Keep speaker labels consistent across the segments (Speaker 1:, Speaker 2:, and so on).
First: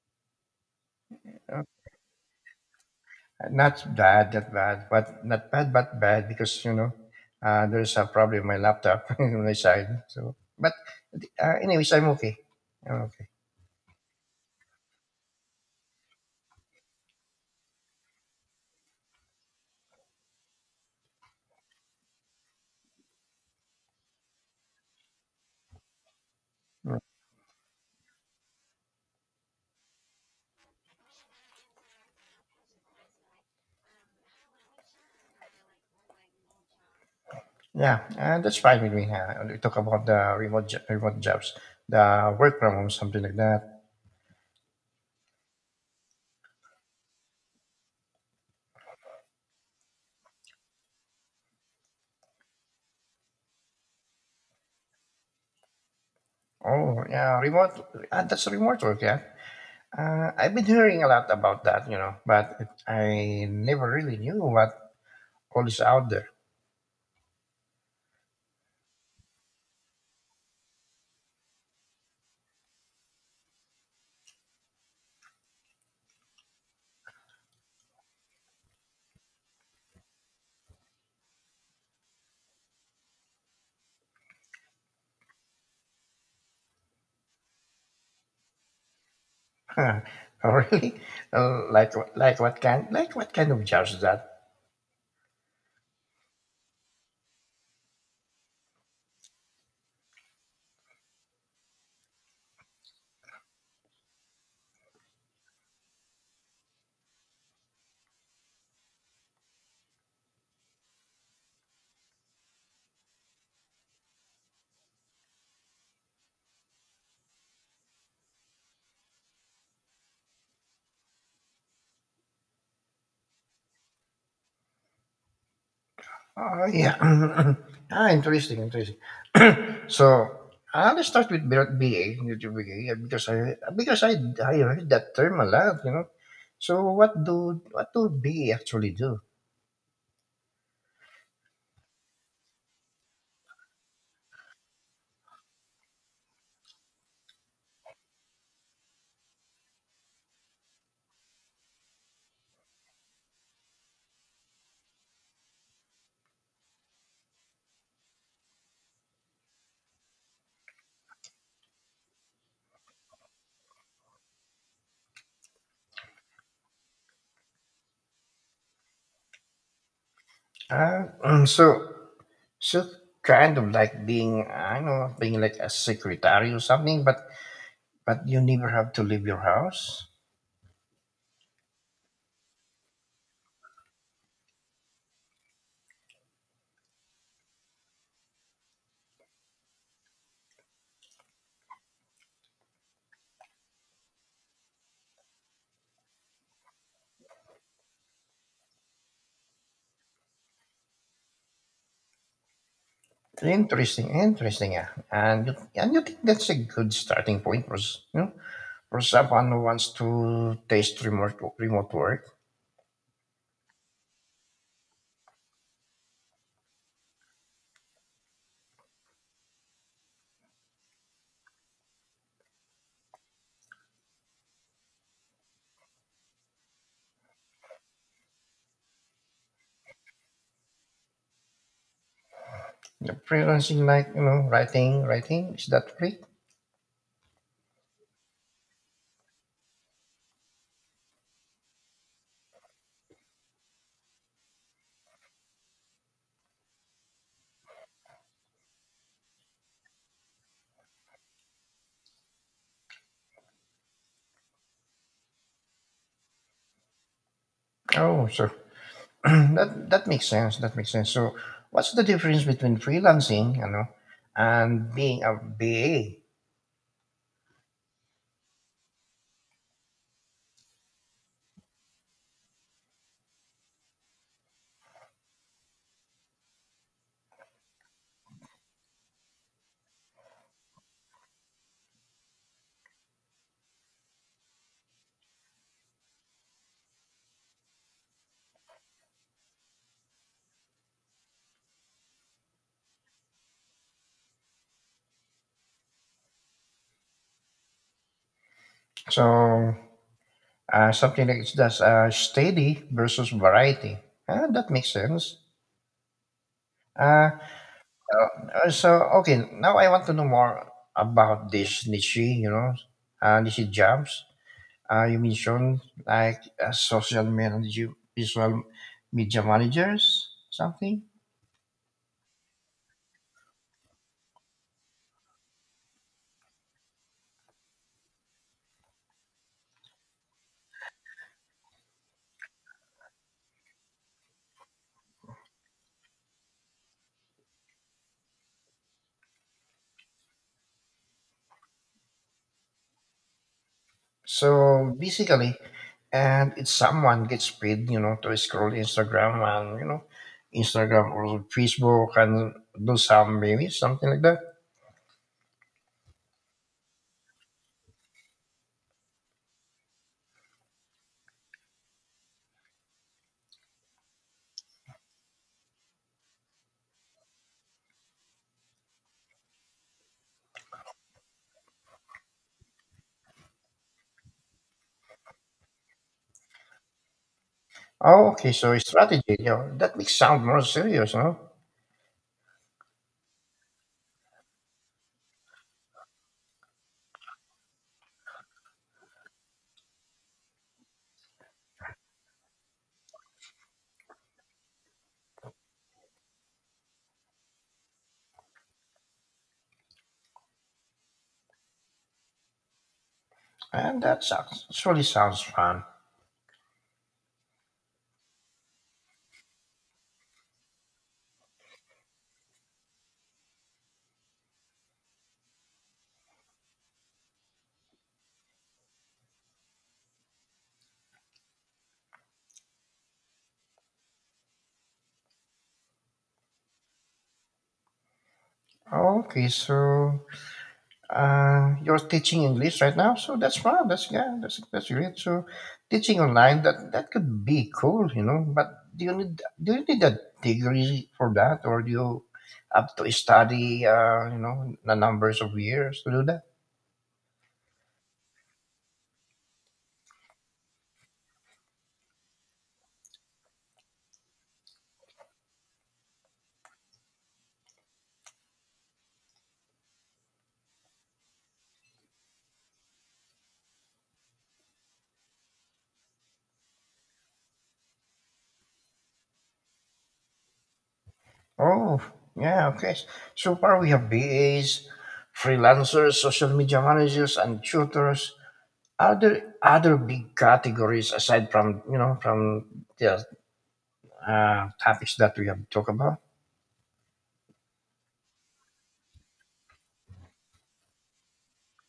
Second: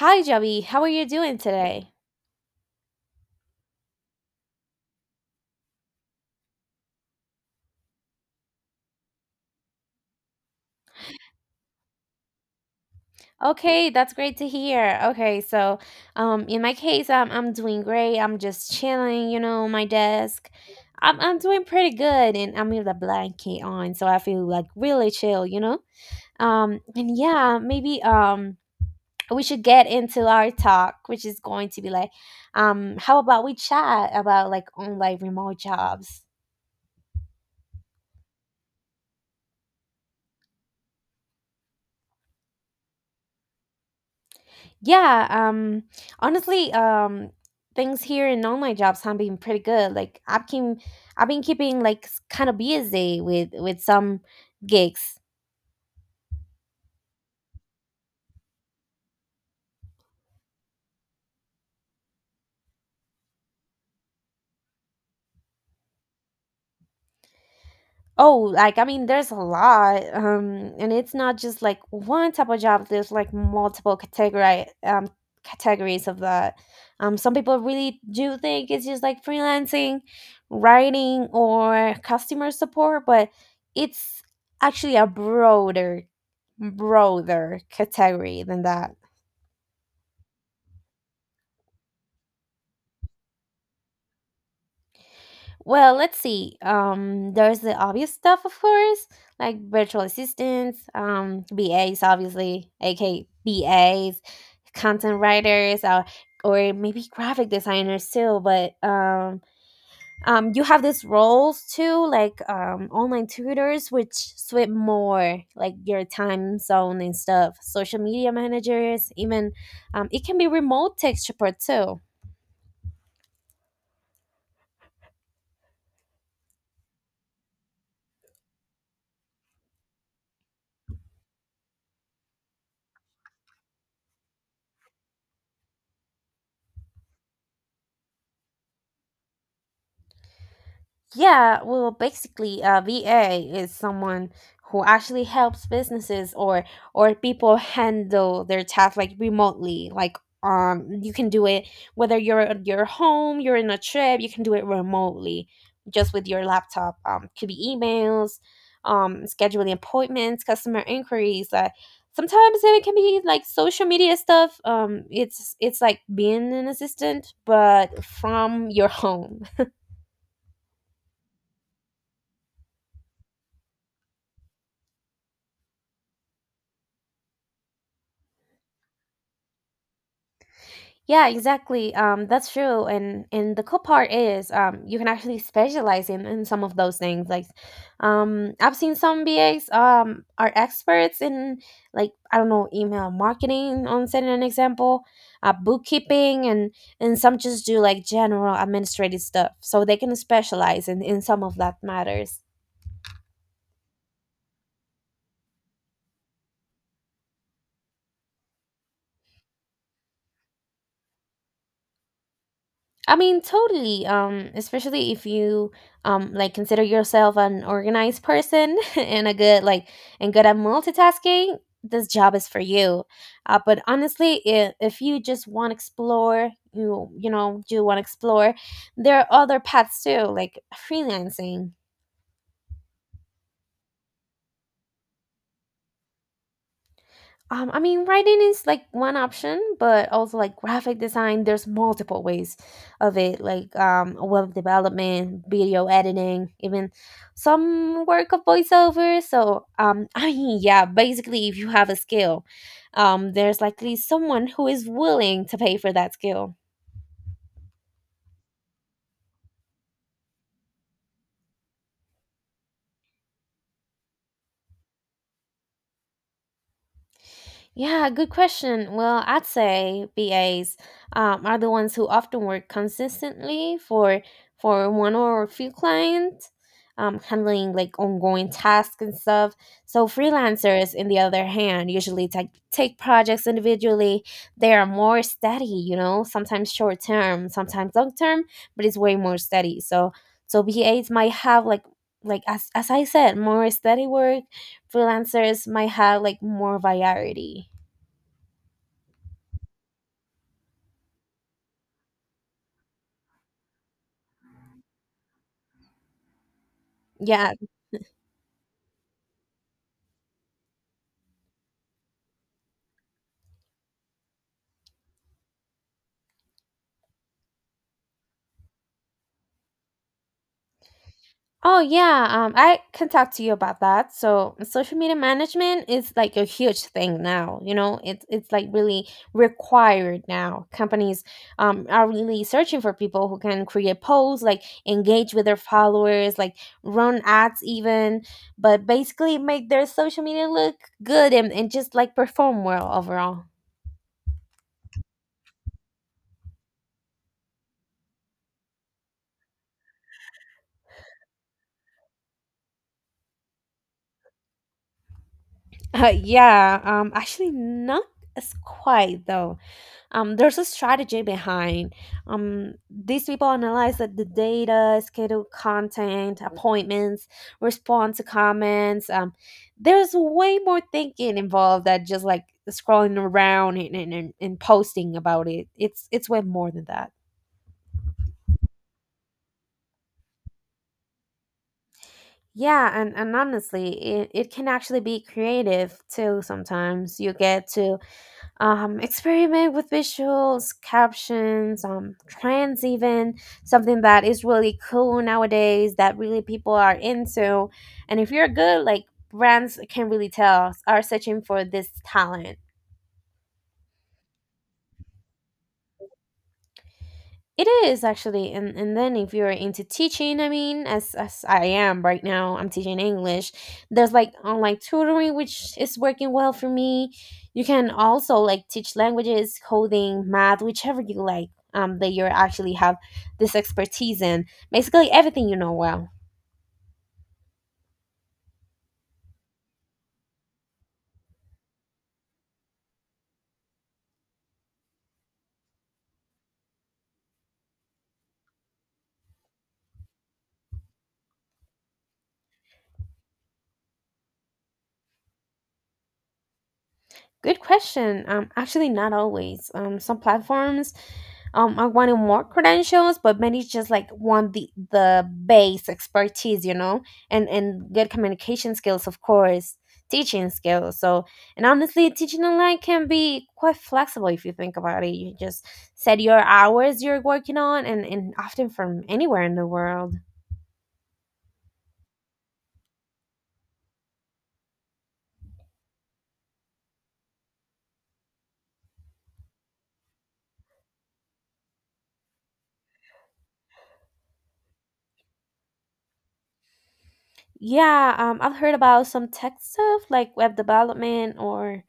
Speaker 1: Hi, Joey. How are you doing
Speaker 2: Uh,
Speaker 1: today?
Speaker 2: not bad, but bad because there's a problem with my laptop on my side. So, but anyways, I'm okay. I'm okay.
Speaker 1: Okay, that's great to hear. Okay, so in my case, I'm doing great. I'm just chilling, you know, on my desk. I'm doing pretty good, and I'm with a blanket on, so I feel like really chill, you know?
Speaker 2: Mm.
Speaker 1: And yeah, maybe we should get into our talk, which is going to be like, how about we chat about like online remote jobs?
Speaker 2: Yeah, that's fine with me. We talk about the remote jobs, the work from home, something like that.
Speaker 1: Yeah, honestly, things here in all my jobs have been pretty good. Like I've been keeping like kind of busy with some gigs.
Speaker 2: Oh, yeah, remote. That's remote work. Yeah, I've been hearing a lot about that, you know, but I never really knew what all is out there.
Speaker 1: Oh, like I mean, there's a lot, and it's not just like one type of job. There's like multiple category categories of that. Some people really do think it's just like freelancing, writing, or customer support, but it's actually a broader category than that.
Speaker 2: Huh, really? Like what kind of jars is that?
Speaker 1: Well, let's see. There's the obvious stuff, of course, like virtual assistants, BAs, obviously, aka BAs, content writers, or maybe graphic designers too. But you have these roles too, like online tutors, which suit more like your time zone and stuff. Social media managers, even it can be remote tech support too.
Speaker 2: Oh yeah. Interesting, interesting. So I'll start with BA, BA, because I heard that term a lot, you know. So what do BA actually do?
Speaker 1: Yeah, well, basically, a VA is someone who actually helps businesses or people handle their tasks like remotely. Like, you can do it whether you're at your home, you're in a trip, you can do it remotely, just with your laptop. Could be emails, scheduling appointments, customer inquiries. Like, sometimes it can be like social media stuff. It's like being an assistant, but from your home.
Speaker 2: Uh, mm, so so kind of like being, I don't know, being like a secretary or something, but you never have to leave your house.
Speaker 1: Yeah, exactly. That's true. And the cool part is, you can actually specialize in some of those things. Like, I've seen some BAs are experts in like I don't know email marketing on setting an example, bookkeeping, and some just do like general administrative stuff. So they can specialize in some of that matters.
Speaker 2: Interesting, interesting. Yeah, and you think that's a good starting point for you know, for someone who wants to taste remote work.
Speaker 1: I mean, totally. Especially if you like consider yourself an organized person and a good like and good at multitasking, this job is for you. But honestly, if you just want to explore, you want to explore, there are other paths too, like freelancing.
Speaker 2: The freelancing, like you know, writing, writing, is that free?
Speaker 1: I mean, writing is like one option, but also like graphic design, there's multiple ways of it, like web development, video editing, even some work of voiceover. So, I mean, yeah, basically, if you have a skill, there's likely someone who is willing to pay for that skill.
Speaker 2: Oh, so that makes sense. That makes sense. So, what's the difference between freelancing, you know, and being a BA?
Speaker 1: Yeah, good question. Well, I'd say BAs are the ones who often work consistently for one or a few clients, handling like ongoing tasks and stuff. So freelancers, in the other hand, usually take projects individually. They are more steady, you know, sometimes short term, sometimes long term, but it's way more steady. So BAs might have like as I said, more steady work. Freelancers might have like more variety.
Speaker 2: So, something like it's just steady versus variety. Ah, that makes sense. Uh,
Speaker 1: Yeah.
Speaker 2: so okay, now I want to know more about this niche, you know, niche jobs. You mentioned like social manager, visual media managers, something.
Speaker 1: Oh, yeah. I can talk to you about that. So, social media management is like a huge thing now. You know, it's like really required now. Companies are really searching for people who can create posts, like engage with their followers, like run ads, even, but basically make their social media look good and just like perform well overall.
Speaker 2: So basically, and it's someone gets paid, you know, to scroll Instagram and you know, Instagram or Facebook and do some maybe something like that.
Speaker 1: Yeah. Actually, not as quite though. There's a strategy behind. These people analyze that the data, schedule content, appointments, respond to comments. There's way more thinking involved than just like scrolling around and posting about it. It's way more than that.
Speaker 2: Oh, okay, so strategy, you know, that makes sound more serious, no?
Speaker 1: Yeah, and honestly, it can actually be creative too sometimes. You get to experiment with visuals, captions, trends, even something that is really cool nowadays that really people are into. And if you're good, like brands can really tell are searching for this talent.
Speaker 2: And that sounds, surely sounds fun.
Speaker 1: It is actually, and then if you're into teaching, I mean, as I am right now, I'm teaching English. There's like online tutoring, which is working well for me. You can also like teach languages, coding, math, whichever you like. That you actually have this expertise in, basically everything you know well.
Speaker 2: Okay, so you're teaching English right now, so that's fun. That's, yeah, that's great. So teaching online, that could be cool, you know. But do you need a degree for that, or do you have to study, you know, the numbers of years to do that?
Speaker 1: Good question. Actually, not always. Some platforms are wanting more credentials, but many just like want the base expertise, you know, and good communication skills, of course, teaching skills. So, and honestly, teaching online can be quite flexible if you think about it. You just set your hours you're working on, and often from anywhere in the world.
Speaker 2: Oh, yeah, okay. So far we have BAs, freelancers, social media managers, and tutors. Are there other big categories aside from you know from the topics that we have talked about?
Speaker 1: Yeah, I've heard about some tech stuff like web development or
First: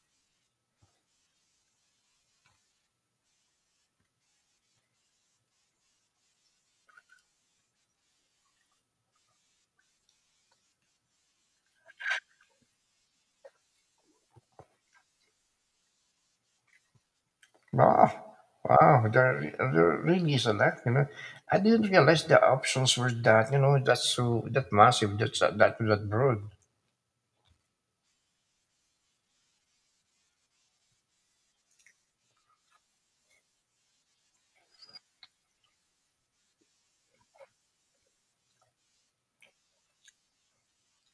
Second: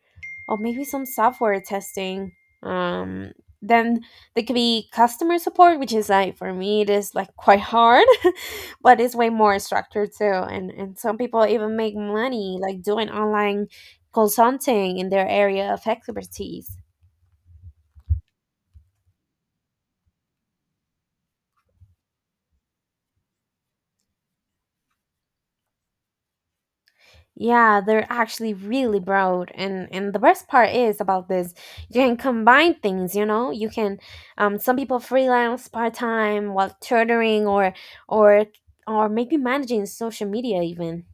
Speaker 1: maybe some software testing. Um, then there could be customer support, which is like for me it is like quite hard, but it's way more structured too. And some people even make money like doing online consulting in their area of expertise.
Speaker 2: Wow, wow, there really is a lot. You know, I didn't realize the options were that. You know, that's so that massive. That's that broad.
Speaker 1: Yeah, they're actually really broad, and the best part is about this, you can combine things. You know, some people freelance part time while tutoring or or maybe managing social media even.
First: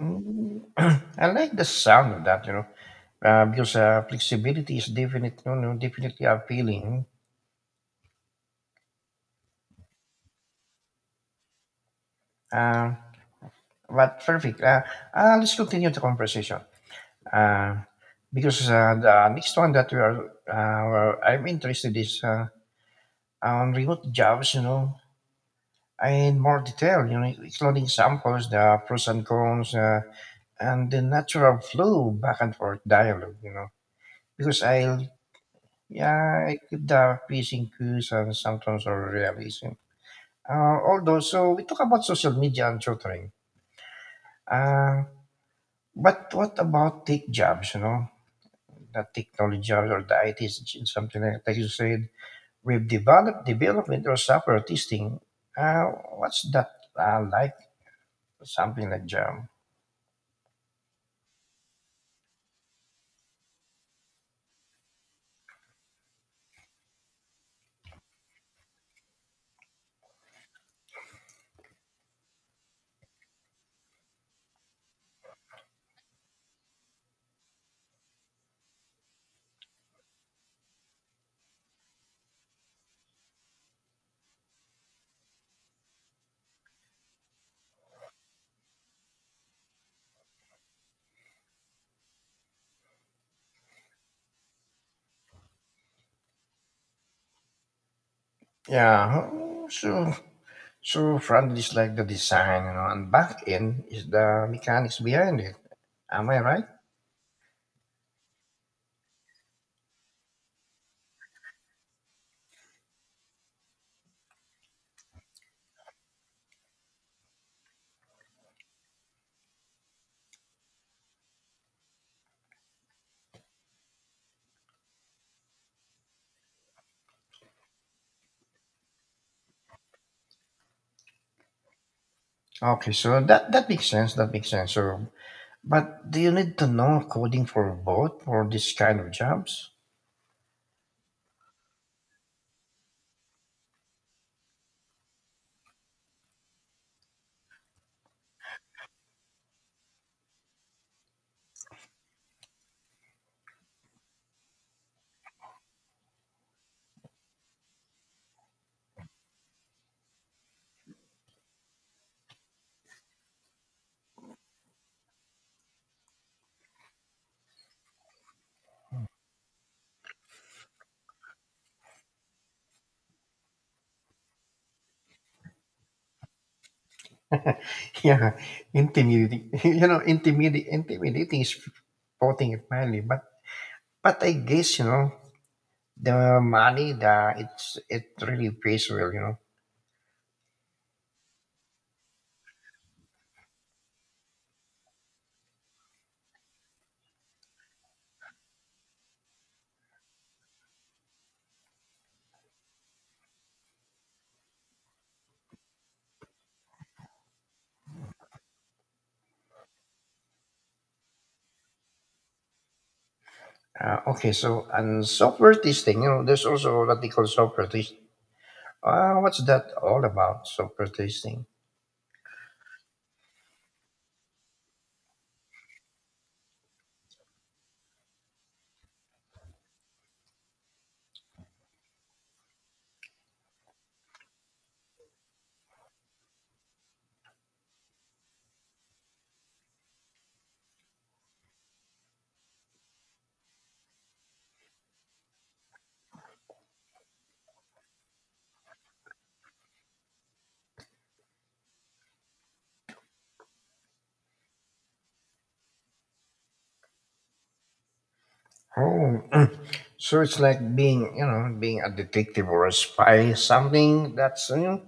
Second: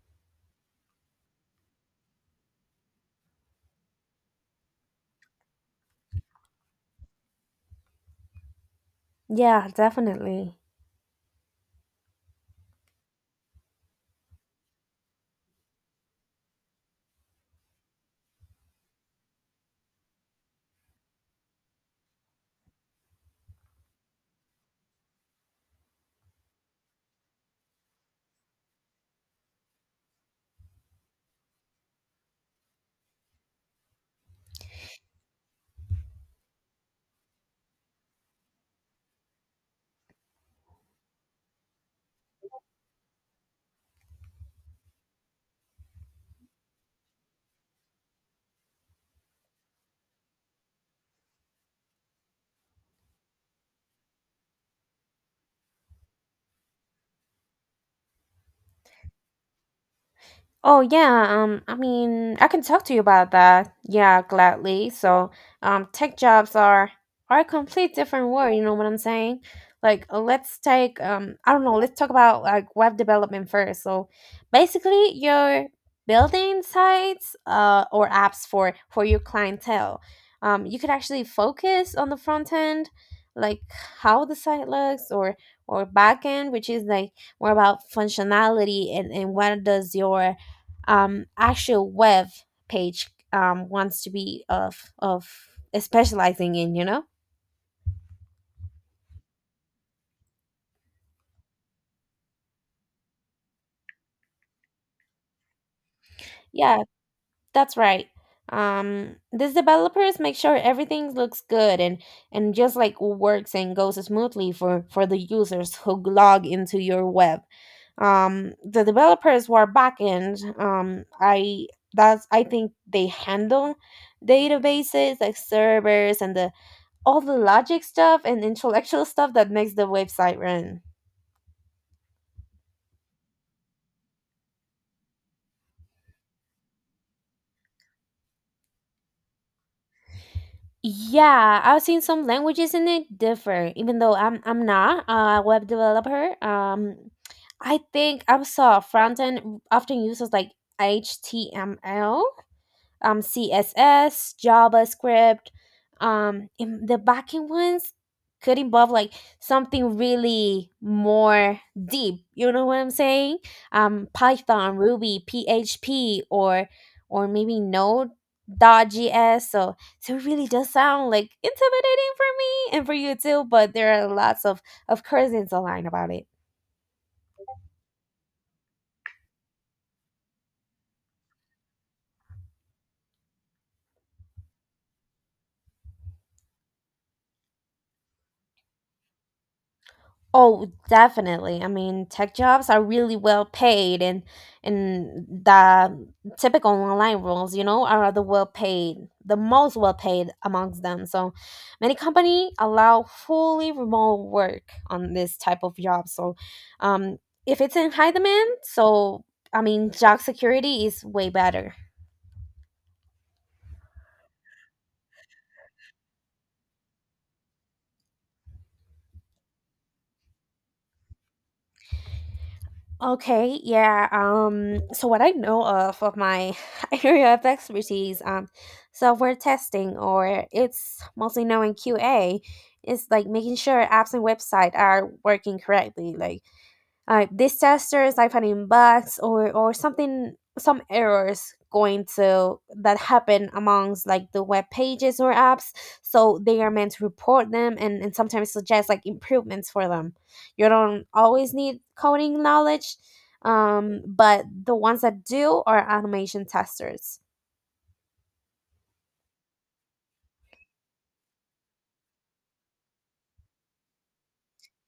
Speaker 2: Mm, I like the sound of that. You know, because flexibility is definitely, you know, definitely appealing.
Speaker 1: Yeah, definitely.
Speaker 2: Uh, but perfect. Let's continue the conversation. Uh, because the next one that we are, I'm interested is on remote jobs. You know, in more detail, you know, including samples, the pros and cons, and the natural flow back and forth dialogue, you know. Because I'll, yeah, I keep the pacing cues and sometimes or realism. Although, so we talk about social media and tutoring. Uh, but what about tech jobs, you know, the technology jobs or the ITs something like that you said, we've developed development or software testing. Uh, what's that like? Something like job.
Speaker 1: Oh yeah, I mean, I can talk to you about that. Yeah, gladly. So, tech jobs are a complete different world. You know what I'm saying? Like, let's take I don't know. Let's talk about like web development first. So, basically, you're building sites, or apps for your clientele. You could actually focus on the front end, like how the site looks, or back end, which is like more about functionality and what does your actual web page wants to be of specializing in, you know.
Speaker 2: Yeah, oh, so so front is like the design, you know, and back end is the mechanics behind it. Am I right?
Speaker 1: Yeah, that's right. These developers make sure everything looks good and just like works and goes smoothly for the users who log into your web. The developers who are backend, I that's I think they handle databases like servers and the all the logic stuff and intellectual stuff that makes the website run.
Speaker 2: Okay, so that makes sense. That makes sense. So, but do you need to know coding for both for this kind of jobs?
Speaker 1: Yeah, I've seen some languages in it differ, even though I'm not a web developer. I think I saw front end often uses like HTML, css javascript, in the backend ones could involve like something really more deep, you know what I'm saying, python ruby php or maybe node dot js. So it really does sound like intimidating for me and for you too, but there are lots of curtains online about it.
Speaker 2: Yeah, intimidating. You know, intimidating. Intimidating is putting it mildly. But I guess you know the money. The it's it really pays well. You know.
Speaker 1: Oh, definitely. I mean, tech jobs are really well paid, and the typical online roles, you know, are the well paid, the most well paid amongst them. So, many company allow fully remote work on this type of job. So, um, if it's in high demand, so I mean, job security is way better.
Speaker 2: Okay, so and software testing. You know, there's also what they call software testing. What's that all about? Software tasting.
Speaker 1: Okay, yeah. So what I know of my area of expertise, software testing, or it's mostly known in QA, is like making sure apps and website are working correctly. Like these testers I found bugs or something some errors going to that happen amongst like the web pages or apps, so they are meant to report them, and sometimes suggest like improvements for them. You don't always need coding knowledge, but the ones that do are automation testers.
Speaker 2: Oh, so it's like being, you know, being a detective or a spy, something that's new,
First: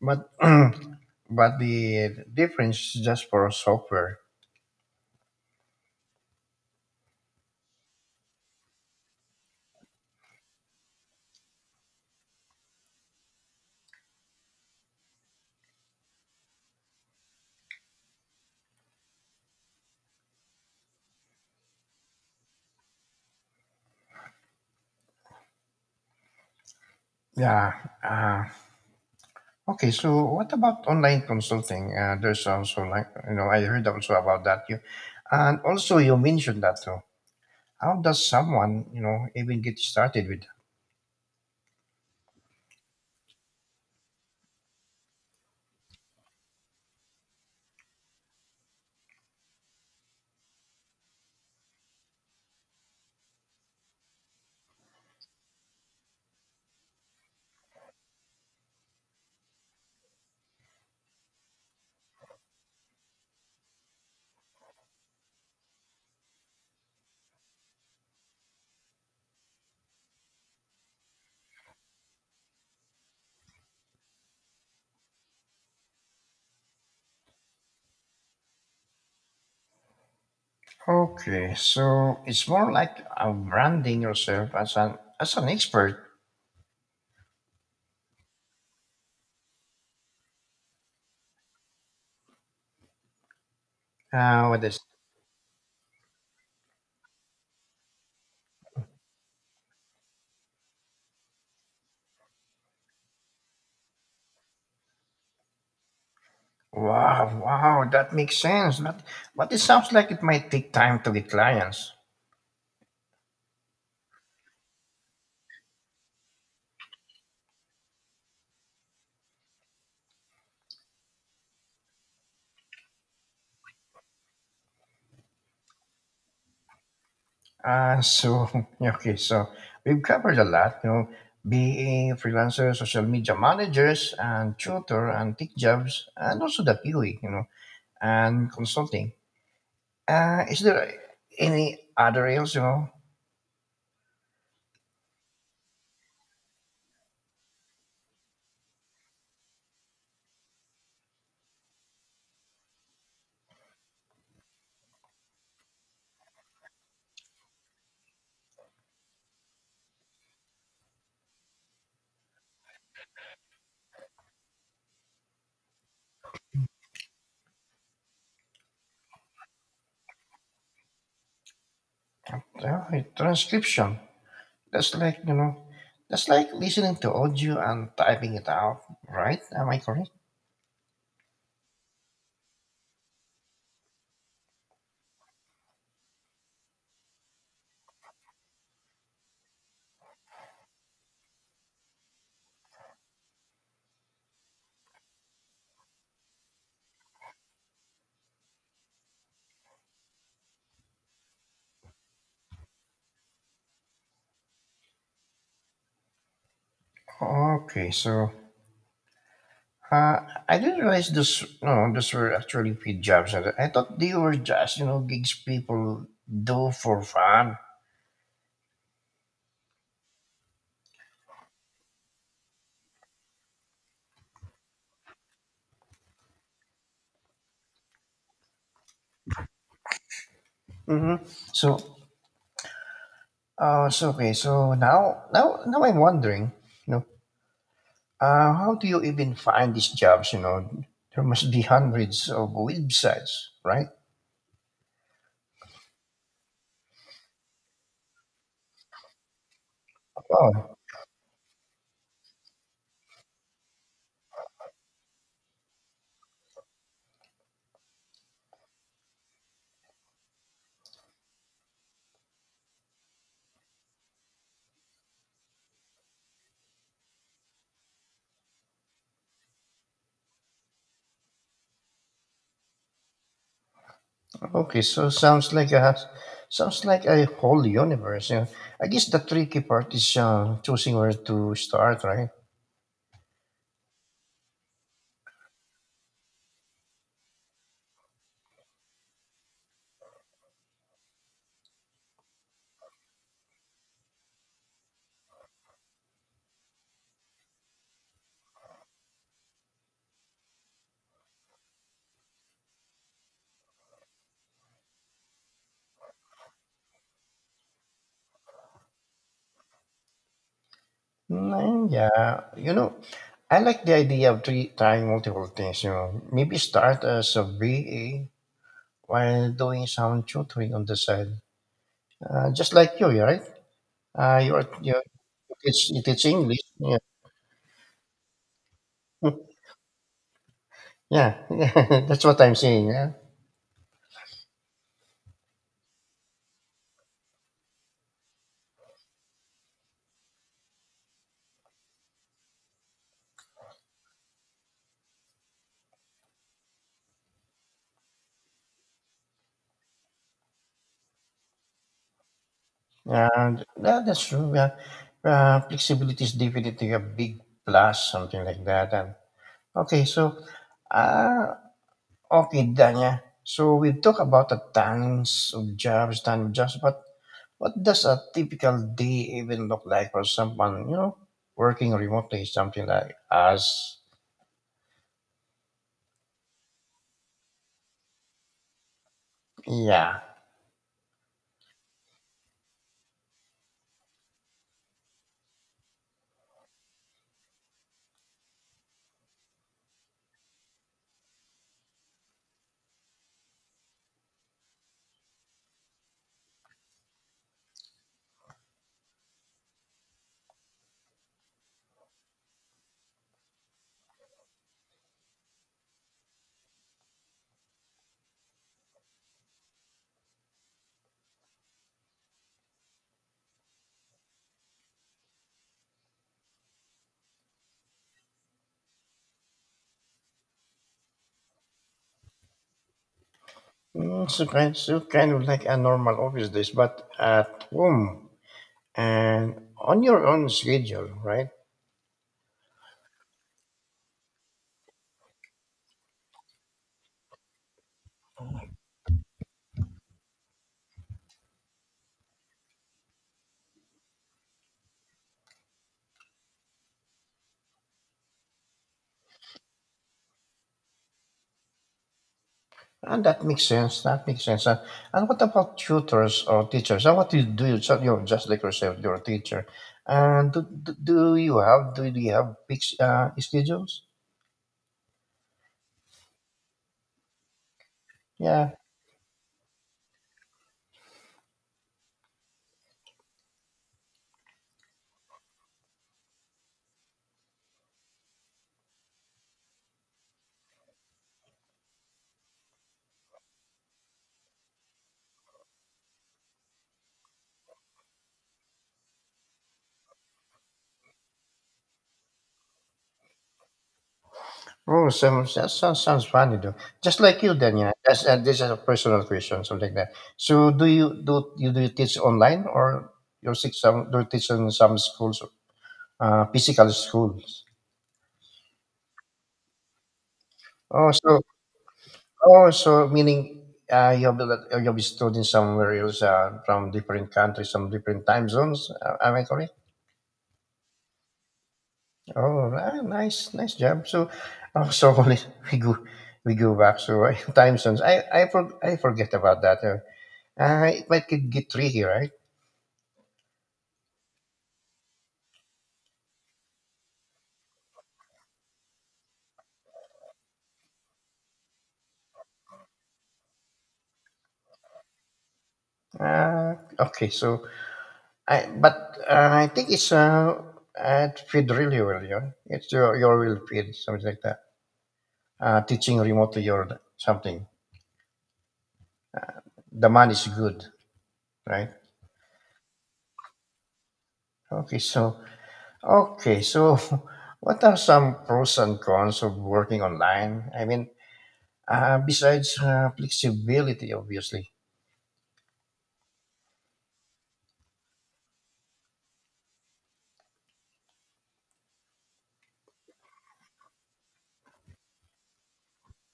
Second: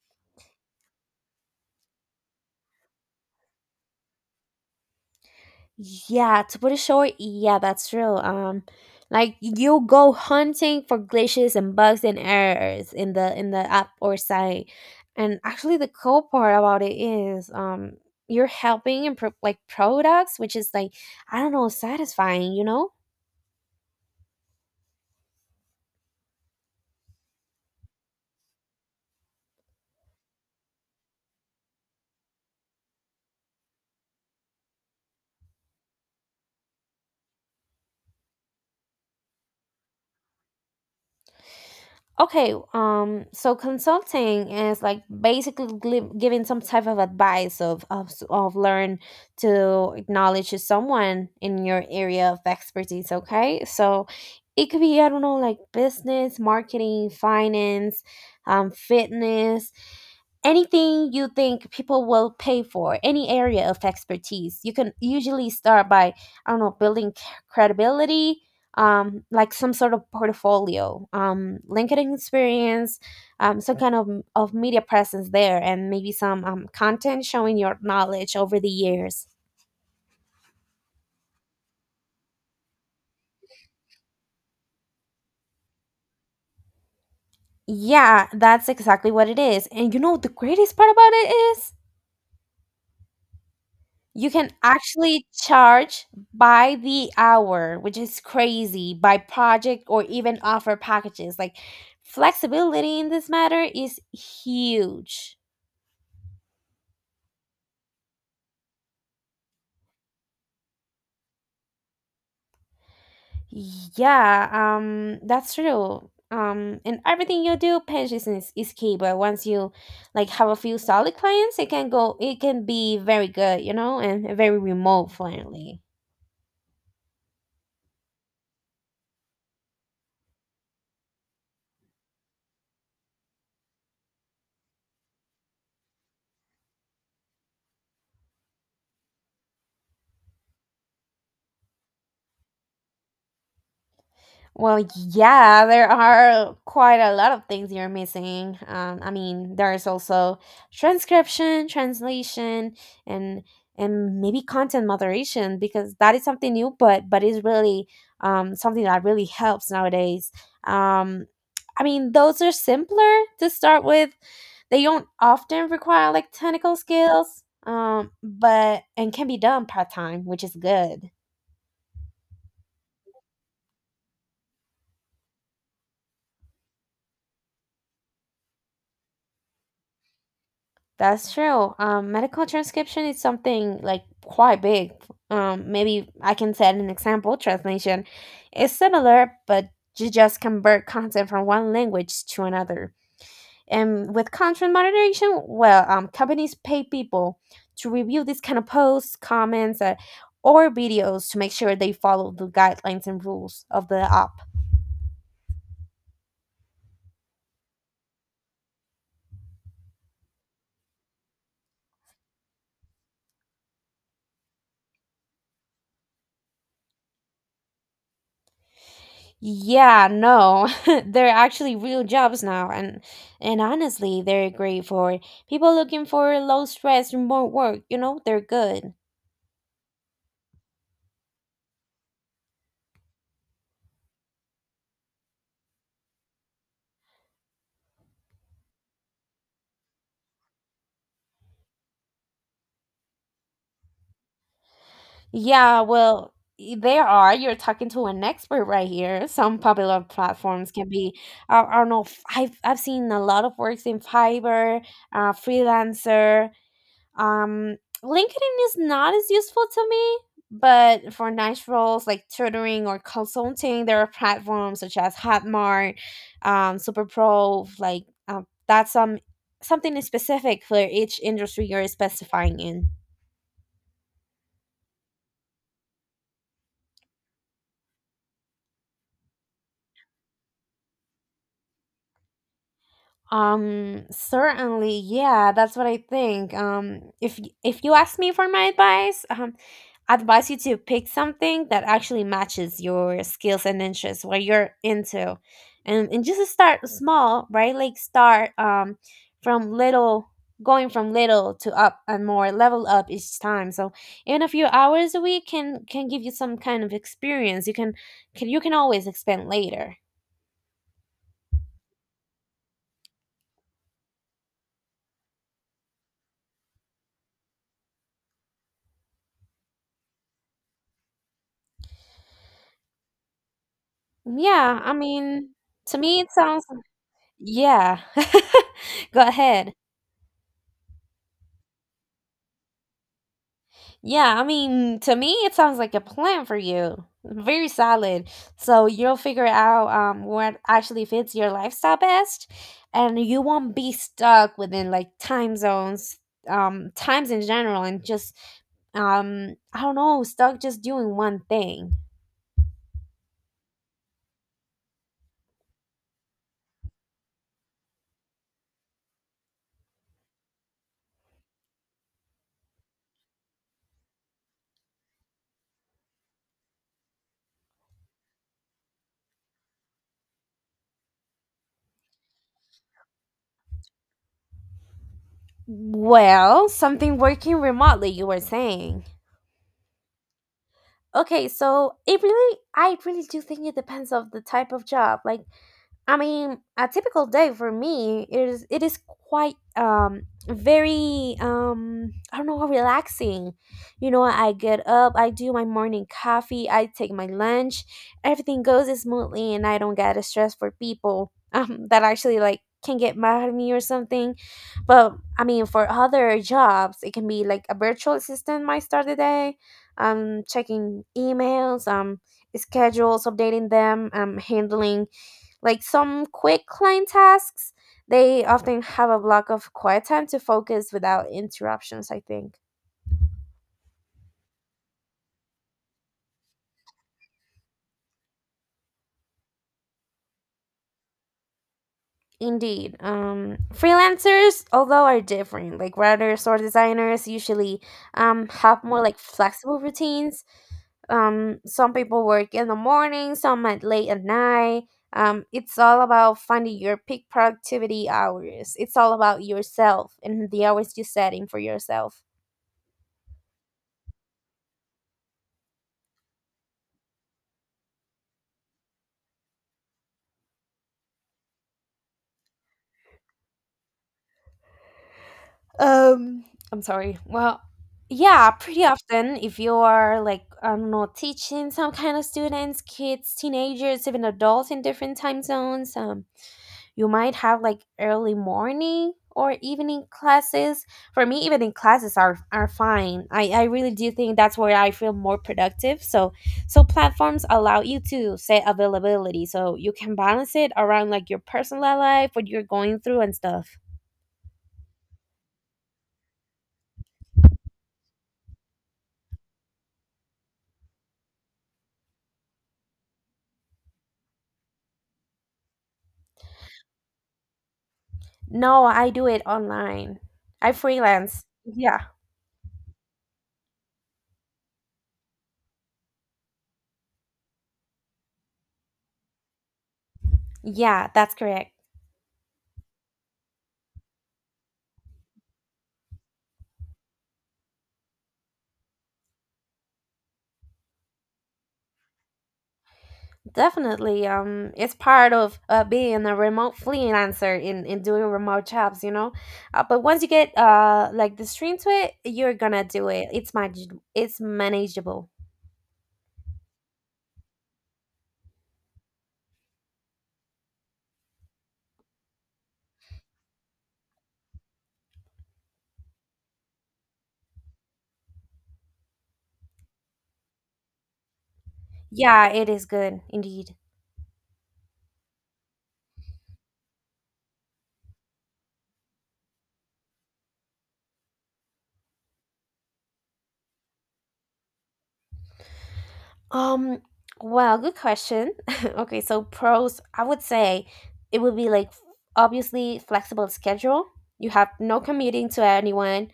Speaker 2: but but the difference is just for software.
Speaker 1: Yeah, to put it short, yeah, that's true. Like you go hunting for glitches and bugs and errors in the app or site, and actually the cool part about it is you're helping improve like products, which is like I don't know, satisfying, you know?
Speaker 2: Yeah. Uh, okay. So what about online consulting? There's also like you know I heard also about that you, and also you mentioned that too. How does someone you know even get started with?
Speaker 1: Okay, so consulting is like basically giving some type of advice of learn to acknowledge to someone in your area of expertise. Okay, so it could be I don't know like business, marketing, finance, fitness, anything you think people will pay for, any area of expertise. You can usually start by I don't know building credibility, like some sort of portfolio, LinkedIn experience, some kind of media presence there, and maybe some content showing your knowledge over the years.
Speaker 2: Okay, so it's more like branding yourself as an expert.
Speaker 1: Yeah, that's exactly what it is. And you know, the greatest part about it is you can
Speaker 2: What is?
Speaker 1: actually charge by the hour, which is crazy, by project, or even offer packages. Like, flexibility in this matter is huge.
Speaker 2: Wow, wow, that makes sense. But it sounds like it might take time to get clients.
Speaker 1: Yeah, that's true. And everything you do, patience is key. But once you like have a few solid clients, it can go. It can be very good, you know, and very remote friendly.
Speaker 2: So okay, so we've covered a lot. You know, being freelancer, social media managers, and tutor, and tech jobs, and also the PUI, you know, and consulting. Is there any other areas? You know,
Speaker 1: Well, yeah, there are quite a lot of things you're missing. There's also transcription, translation, and and maybe content moderation because that is something new, but it's really something that really helps nowadays. Um, those are simpler to start with. They don't often require like technical skills, but and can be done part time, which is good.
Speaker 2: transcription, that's like, you know, that's like listening to audio and typing it out, right? Am I correct?
Speaker 1: That's true. Medical transcription is something like quite big. Maybe I can set an example. Translation is similar, but you just convert content from one language to another. And with content moderation, well, companies pay people to review these kind of posts, comments, or videos to make sure they follow the guidelines and rules of the app.
Speaker 2: Okay, so uh, I didn't realize this. No, this were actually paid jobs. I thought they were just you know gigs people do for fun.
Speaker 1: Yeah, no. They're actually real jobs now and honestly, they're great for people looking for low stress remote work, you know? They're good.
Speaker 2: Hmm. So, so okay. So now I'm wondering, you know, how do you even find these jobs? You know, there must be hundreds of websites, right?
Speaker 1: Yeah, well, there are. You're talking to an expert right here. Some popular platforms
Speaker 2: Oh,
Speaker 1: can be I don't know. I've seen a lot of works in Fiverr, freelancer. Um, LinkedIn is not as useful to me, but for niche roles like tutoring or consulting, there are platforms such as Hotmart, SuperPro, like that's something specific for each industry you're specifying in.
Speaker 2: okay, so sounds like a whole universe. Yeah. I guess the tricky part is choosing where to start, right?
Speaker 1: Certainly, yeah, that's what I think. If if you ask me for my advice, I advise you to pick something that actually matches your skills and interests, what you're into, and just start small, right? Like start from little, going from little to up and more level up each time. So even a few hours a week can give you some kind of experience. You can always expand later.
Speaker 2: Mm, yeah, you know, I like the idea of three, trying multiple things. You know, maybe start as a VA while doing some tutoring on the side, just like you, yeah, right? Uh, you're
Speaker 1: Yeah, I
Speaker 2: you
Speaker 1: mean,
Speaker 2: teach,
Speaker 1: to
Speaker 2: you
Speaker 1: me
Speaker 2: teach
Speaker 1: it
Speaker 2: English,
Speaker 1: sounds.
Speaker 2: yeah.
Speaker 1: Yeah. Go ahead.
Speaker 2: Yeah. That's what I'm saying. Yeah.
Speaker 1: Yeah, I mean, to me, it sounds like a plan for you. Very solid. So you'll figure out what actually fits your lifestyle best, and you won't be stuck within like time zones, times in general, and just I don't know, stuck just doing one thing.
Speaker 2: And that, that's true. Yeah. Flexibility is definitely a big plus, something like that. And okay, so uh, okay, Danya. So we've talked about the tons of jobs, but what does a typical day even look like for someone, you know, working remotely, something like us?
Speaker 1: Well, something working remotely, you were saying.
Speaker 2: Yeah.
Speaker 1: Okay, so it really, I really do think it depends of the type of job. Like, I mean, a typical day for me is it is quite very I don't know relaxing. You know, I get up, I do my morning coffee, I take my lunch, everything goes smoothly, and I don't get stressed for people that actually like can get mad at me or something. But I mean, for other jobs, it can be like a virtual assistant might start the day, checking emails, schedules, updating them, handling like some quick client tasks, they often have a block of quiet time to focus without interruptions, I think.
Speaker 2: Mm, so kind, so kind of like a normal office days, but at home and on your own schedule, right?
Speaker 1: Indeed. Freelancers, although, are different. Like writers or designers usually have more like flexible routines. Some people work in the morning, some at late at night. It's all about finding your peak productivity hours. It's all about yourself and the hours you're setting for yourself.
Speaker 2: And that makes sense. That makes sense. And what about tutors or teachers? And what do? You, so you're just like yourself, you're a teacher. And do you have fixed schedules?
Speaker 1: Um, Yeah,
Speaker 2: Yeah.
Speaker 1: pretty often, if you are like, I don't know, teaching some kind of students, kids, teenagers, even adults in different time zones, you might have like early morning or evening classes. For me, evening classes are fine. I really do think that's where I feel more productive. So platforms allow you to set availability so you can balance it around like your personal life, what you're going through and stuff.
Speaker 2: Oh, some, that sounds, sounds funny though. Just like you, then, yeah. That's, this is a personal question, something like that. So, do you teach online or you teach some do you teach in some schools, physical schools?
Speaker 1: No, I do it online. I
Speaker 2: Oh, so
Speaker 1: freelance. Yeah.
Speaker 2: oh, so meaning you'll be you'll be studying somewhere else from different countries, some different time zones. Am I correct?
Speaker 1: Yeah, that's correct.
Speaker 2: Oh, ah, nice, nice job. So, oh, so only we go we go back to time zones. I forget about that. It might get tricky, right?
Speaker 1: Definitely. It's part of being a remote freelancer in doing remote jobs, you know. But once you get like the stream to it, you're gonna do it. It's manageable.
Speaker 2: Okay, so I but I think it's it fit really well. Yeah, it's your will fit something like that. Teaching remotely or something. The man is good, right?
Speaker 1: Yeah, it is good indeed.
Speaker 2: Okay, so okay, so what are some pros and cons of working online? I mean, besides flexibility, obviously.
Speaker 1: Um, well, good question. Okay, so pros, I would say it would be like obviously flexible schedule. You have no commuting to anyone.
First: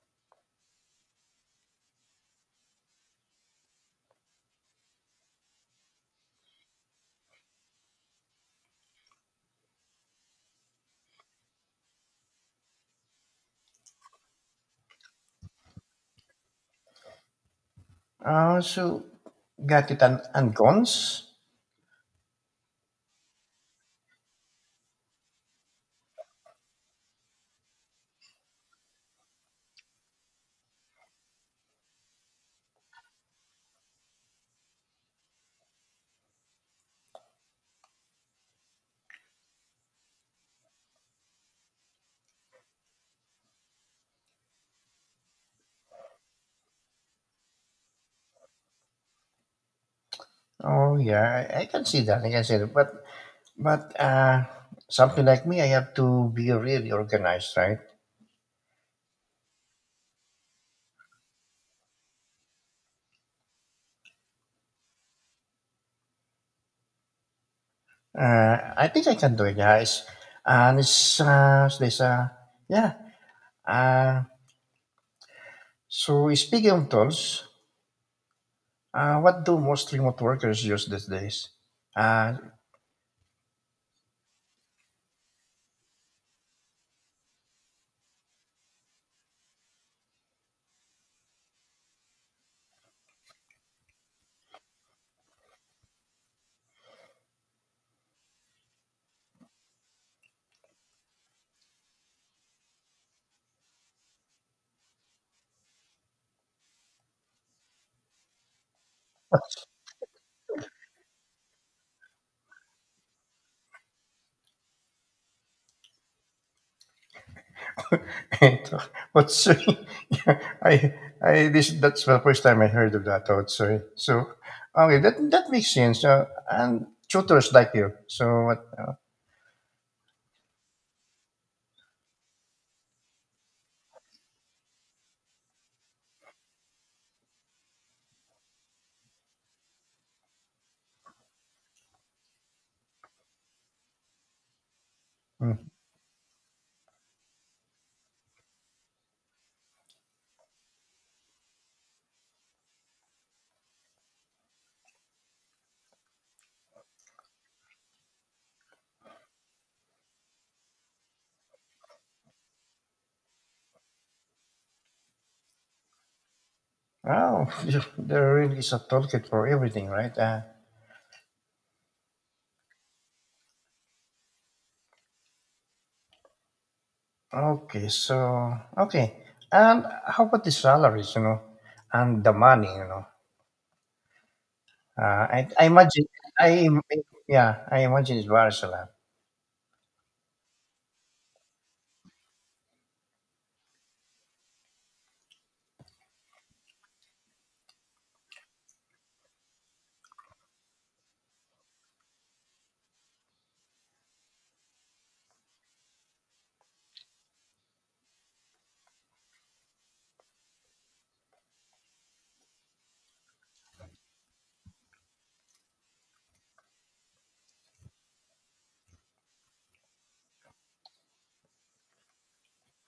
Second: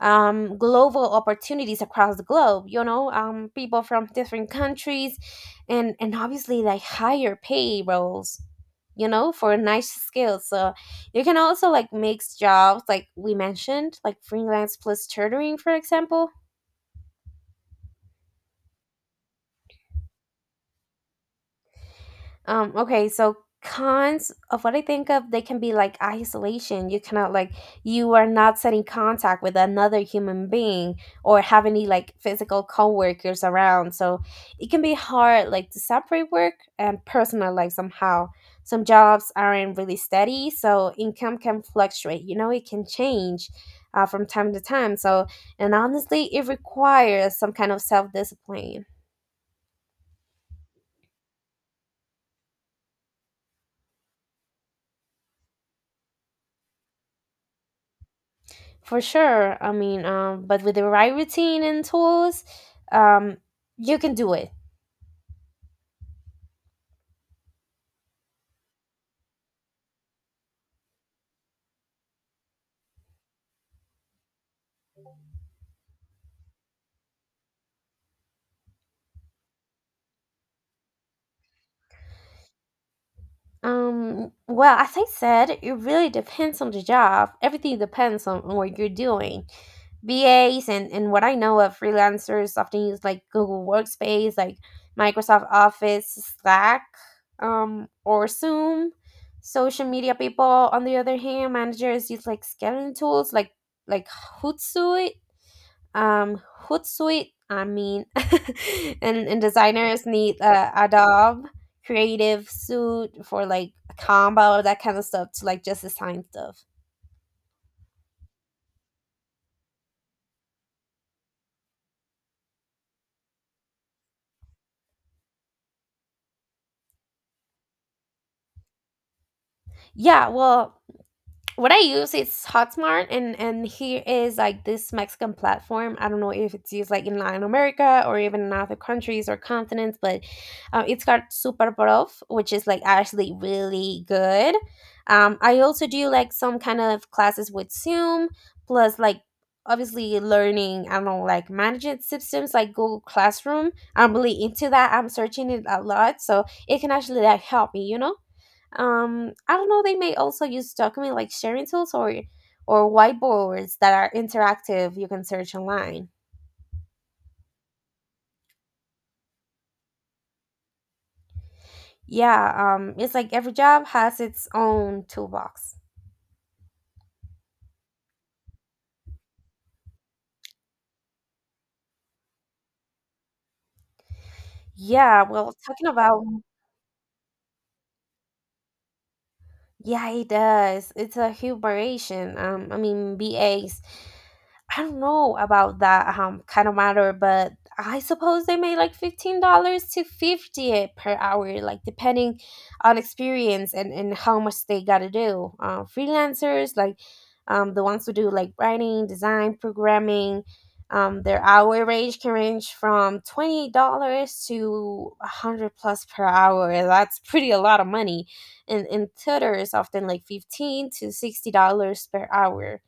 Speaker 1: Global opportunities across the globe, you know, people from different countries and obviously like higher pay roles, you know, for nice skills. So you can also like mix jobs like we mentioned, like freelance plus tutoring, for example.
Speaker 2: So got it, and cons?
Speaker 1: Okay, so cons of what I think of, they can be like isolation. You cannot like you are not setting contact with another human being or have any like physical coworkers around. So it can be hard like to separate work and personal life somehow. Some jobs aren't really steady, so income can fluctuate. You know, it can change from time to time. So, and honestly, it requires some kind of self discipline.
Speaker 2: Oh yeah, I can see that. I can see that. But something like me, I have to be really organized, right?
Speaker 1: For sure. I mean, but with the right routine and tools, um, you can do it.
Speaker 2: I think I can do it, guys. And it's there's yeah. Uh, so speaking of tools, what do most remote workers use these days? Uh,
Speaker 1: Well, as I said, it really depends on the job. Everything depends on what you're doing. BAs and what I know of freelancers often use like Google Workspace, like Microsoft Office, Slack, or Zoom. Social media people, on the other hand, managers use like scheduling tools like Hootsuite. Um, Hootsuite, I mean, and designers need Adobe Creative Suite for like combo, that kind of stuff to like just design stuff.
Speaker 2: Otsui. Yeah, that's the first time I heard of that, Otsui. So, okay, that, that makes sense. And tutors like you. So, what?
Speaker 1: Yeah, well, what I use is Hotmart, and here is like this Mexican platform. I don't know if it's used like in Latin America or even in other countries or continents, but it's got Super Prof, which is like actually really good. I
Speaker 2: Mm.
Speaker 1: also do like some kind of classes with Zoom, plus like obviously learning. I don't know like management systems like Google Classroom. I'm really into that. I'm searching it a lot, so it can actually like help me, you know. I don't know they may also use document like sharing tools or whiteboards that are interactive. You can search online.
Speaker 2: Oh, you- there really is a toolkit for everything, right?
Speaker 1: Yeah, it's like every job has its own toolbox.
Speaker 2: Okay, so, okay. And how about the salaries, you know, and the money, you know?
Speaker 1: Yeah,
Speaker 2: Uh, I,
Speaker 1: well,
Speaker 2: I
Speaker 1: talking
Speaker 2: imagine,
Speaker 1: about.
Speaker 2: I, yeah, I imagine it varies a
Speaker 1: Yeah, it does. It's a humiliation. I mean, BAs. I don't know about that kind of matter, but I suppose they make like $15 to 50 per hour, like depending on experience and how much they gotta do. Freelancers, like the ones who do like writing, design, programming, their hour range can range from $20 to 100 plus per hour. That's pretty a lot of money and tutor is often like 15 to 60 dollars per hour.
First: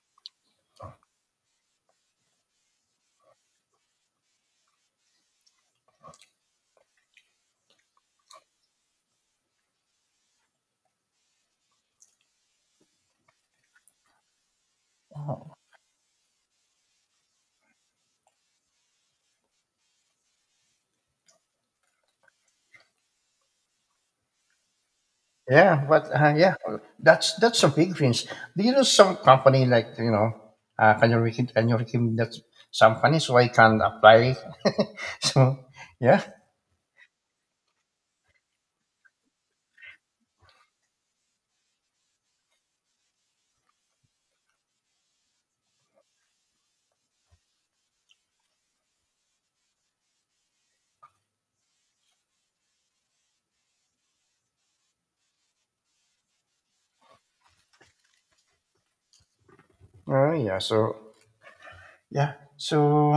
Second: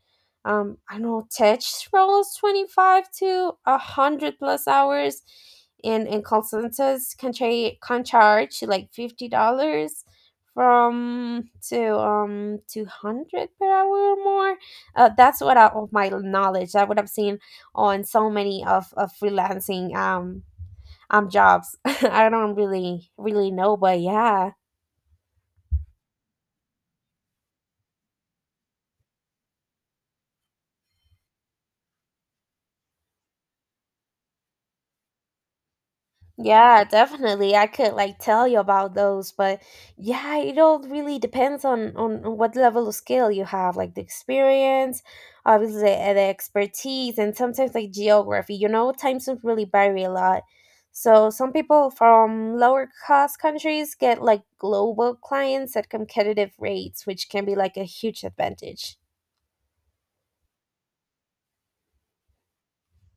Speaker 1: I know tech roles 25 to 100 plus hours. And call centers can, can charge like 50 dollars from to 200 per hour or more. Uh, that's
Speaker 2: lot.
Speaker 1: what I, of my knowledge that what I've seen on so many of freelancing jobs. I don't really know but yeah.
Speaker 2: Yeah, but yeah, that's a big range. Do you know some company like you know, can you recommend that some funny so I can apply? So yeah,
Speaker 1: Yeah, definitely. I could like tell you about those, but yeah, it all really depends on on what level of skill you have, like the experience, obviously the expertise, and sometimes like geography. You know, time zones really vary a lot. So some people from lower cost countries get like global clients at competitive rates, which can be like a huge advantage.
Speaker 2: oh yeah, so yeah, so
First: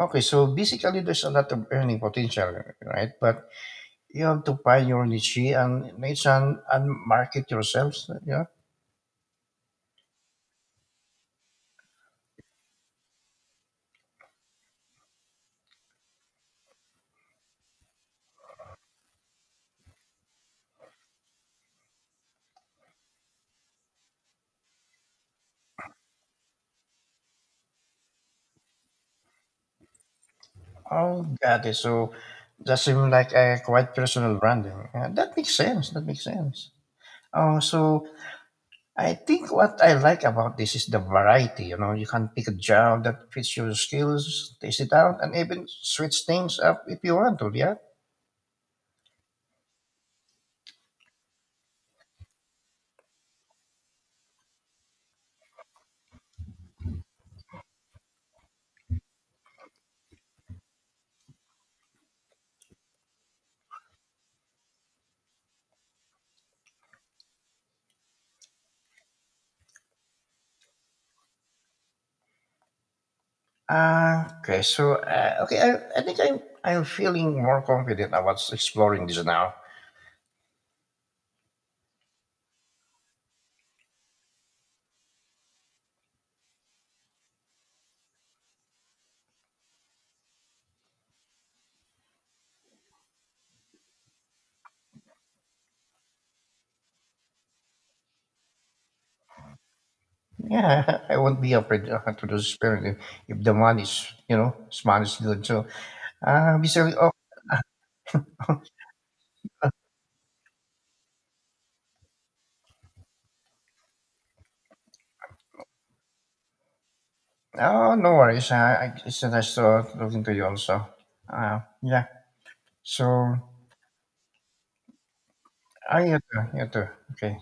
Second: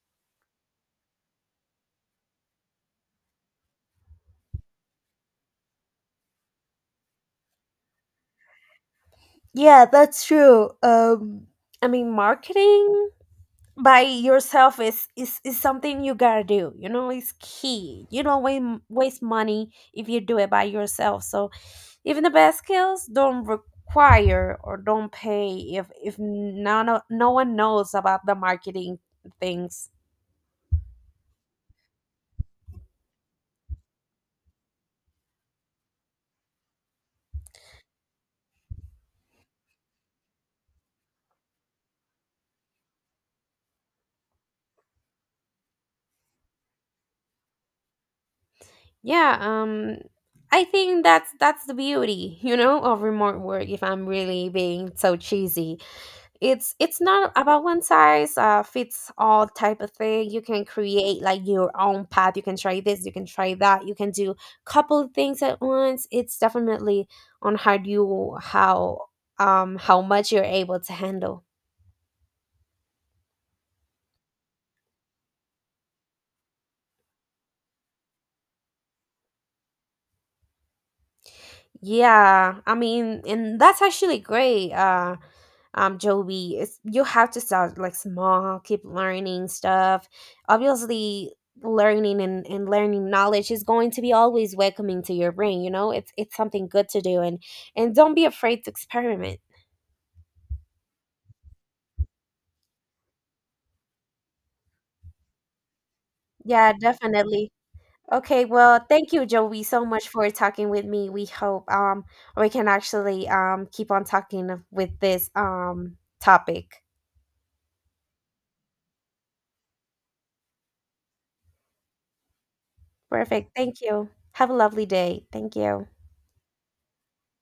Speaker 2: okay, so basically there's a lot of earning potential, right? But you have to find your niche and niche, and market yourselves. Yeah.
Speaker 1: Yeah, that's true. I mean, marketing by yourself is something you gotta do, you know. It's key. You don't waste money if you do it by yourself. So even the best skills don't require or don't pay if none o- no one knows about the marketing things.
Speaker 2: Oh, got it. So that seems like a quite personal branding. Yeah, that makes sense. That makes sense. Oh, so I think what I like about this is the variety. You know, you can pick a job that fits your skills, test it out, and even switch things up if you want to. Yeah.
Speaker 1: Yeah, I think that's the beauty, you know, of remote work, if I'm really being so cheesy. It's not about one size fits all type of thing. You can create like your own path. You can try this, you can try that, you can do couple things at once. It's definitely on how you how much you're able to handle.
Speaker 2: Okay. So, okay. I think I'm feeling more confident about exploring this now.
Speaker 1: Yeah, I mean, and that's actually great. Joby, it's, you have to start like small, keep learning stuff. Obviously, learning and learning knowledge is going to be always welcoming to your brain. You know, it's something good to do, and don't be afraid to experiment.
Speaker 2: Yeah, I won't be afraid to do experiment if the money is, you know, is money is good. So, uh,
Speaker 1: Yeah,
Speaker 2: basically, oh,
Speaker 1: definitely. Okay, well, thank you, Joey, so much for talking with me. We hope we can actually keep on talking with this topic.
Speaker 2: oh, no worries. It's nice to talking to you also. Yeah. So,
Speaker 1: Perfect. Thank you. Have a lovely day. Thank you.
Speaker 2: I you too. You too. Okay.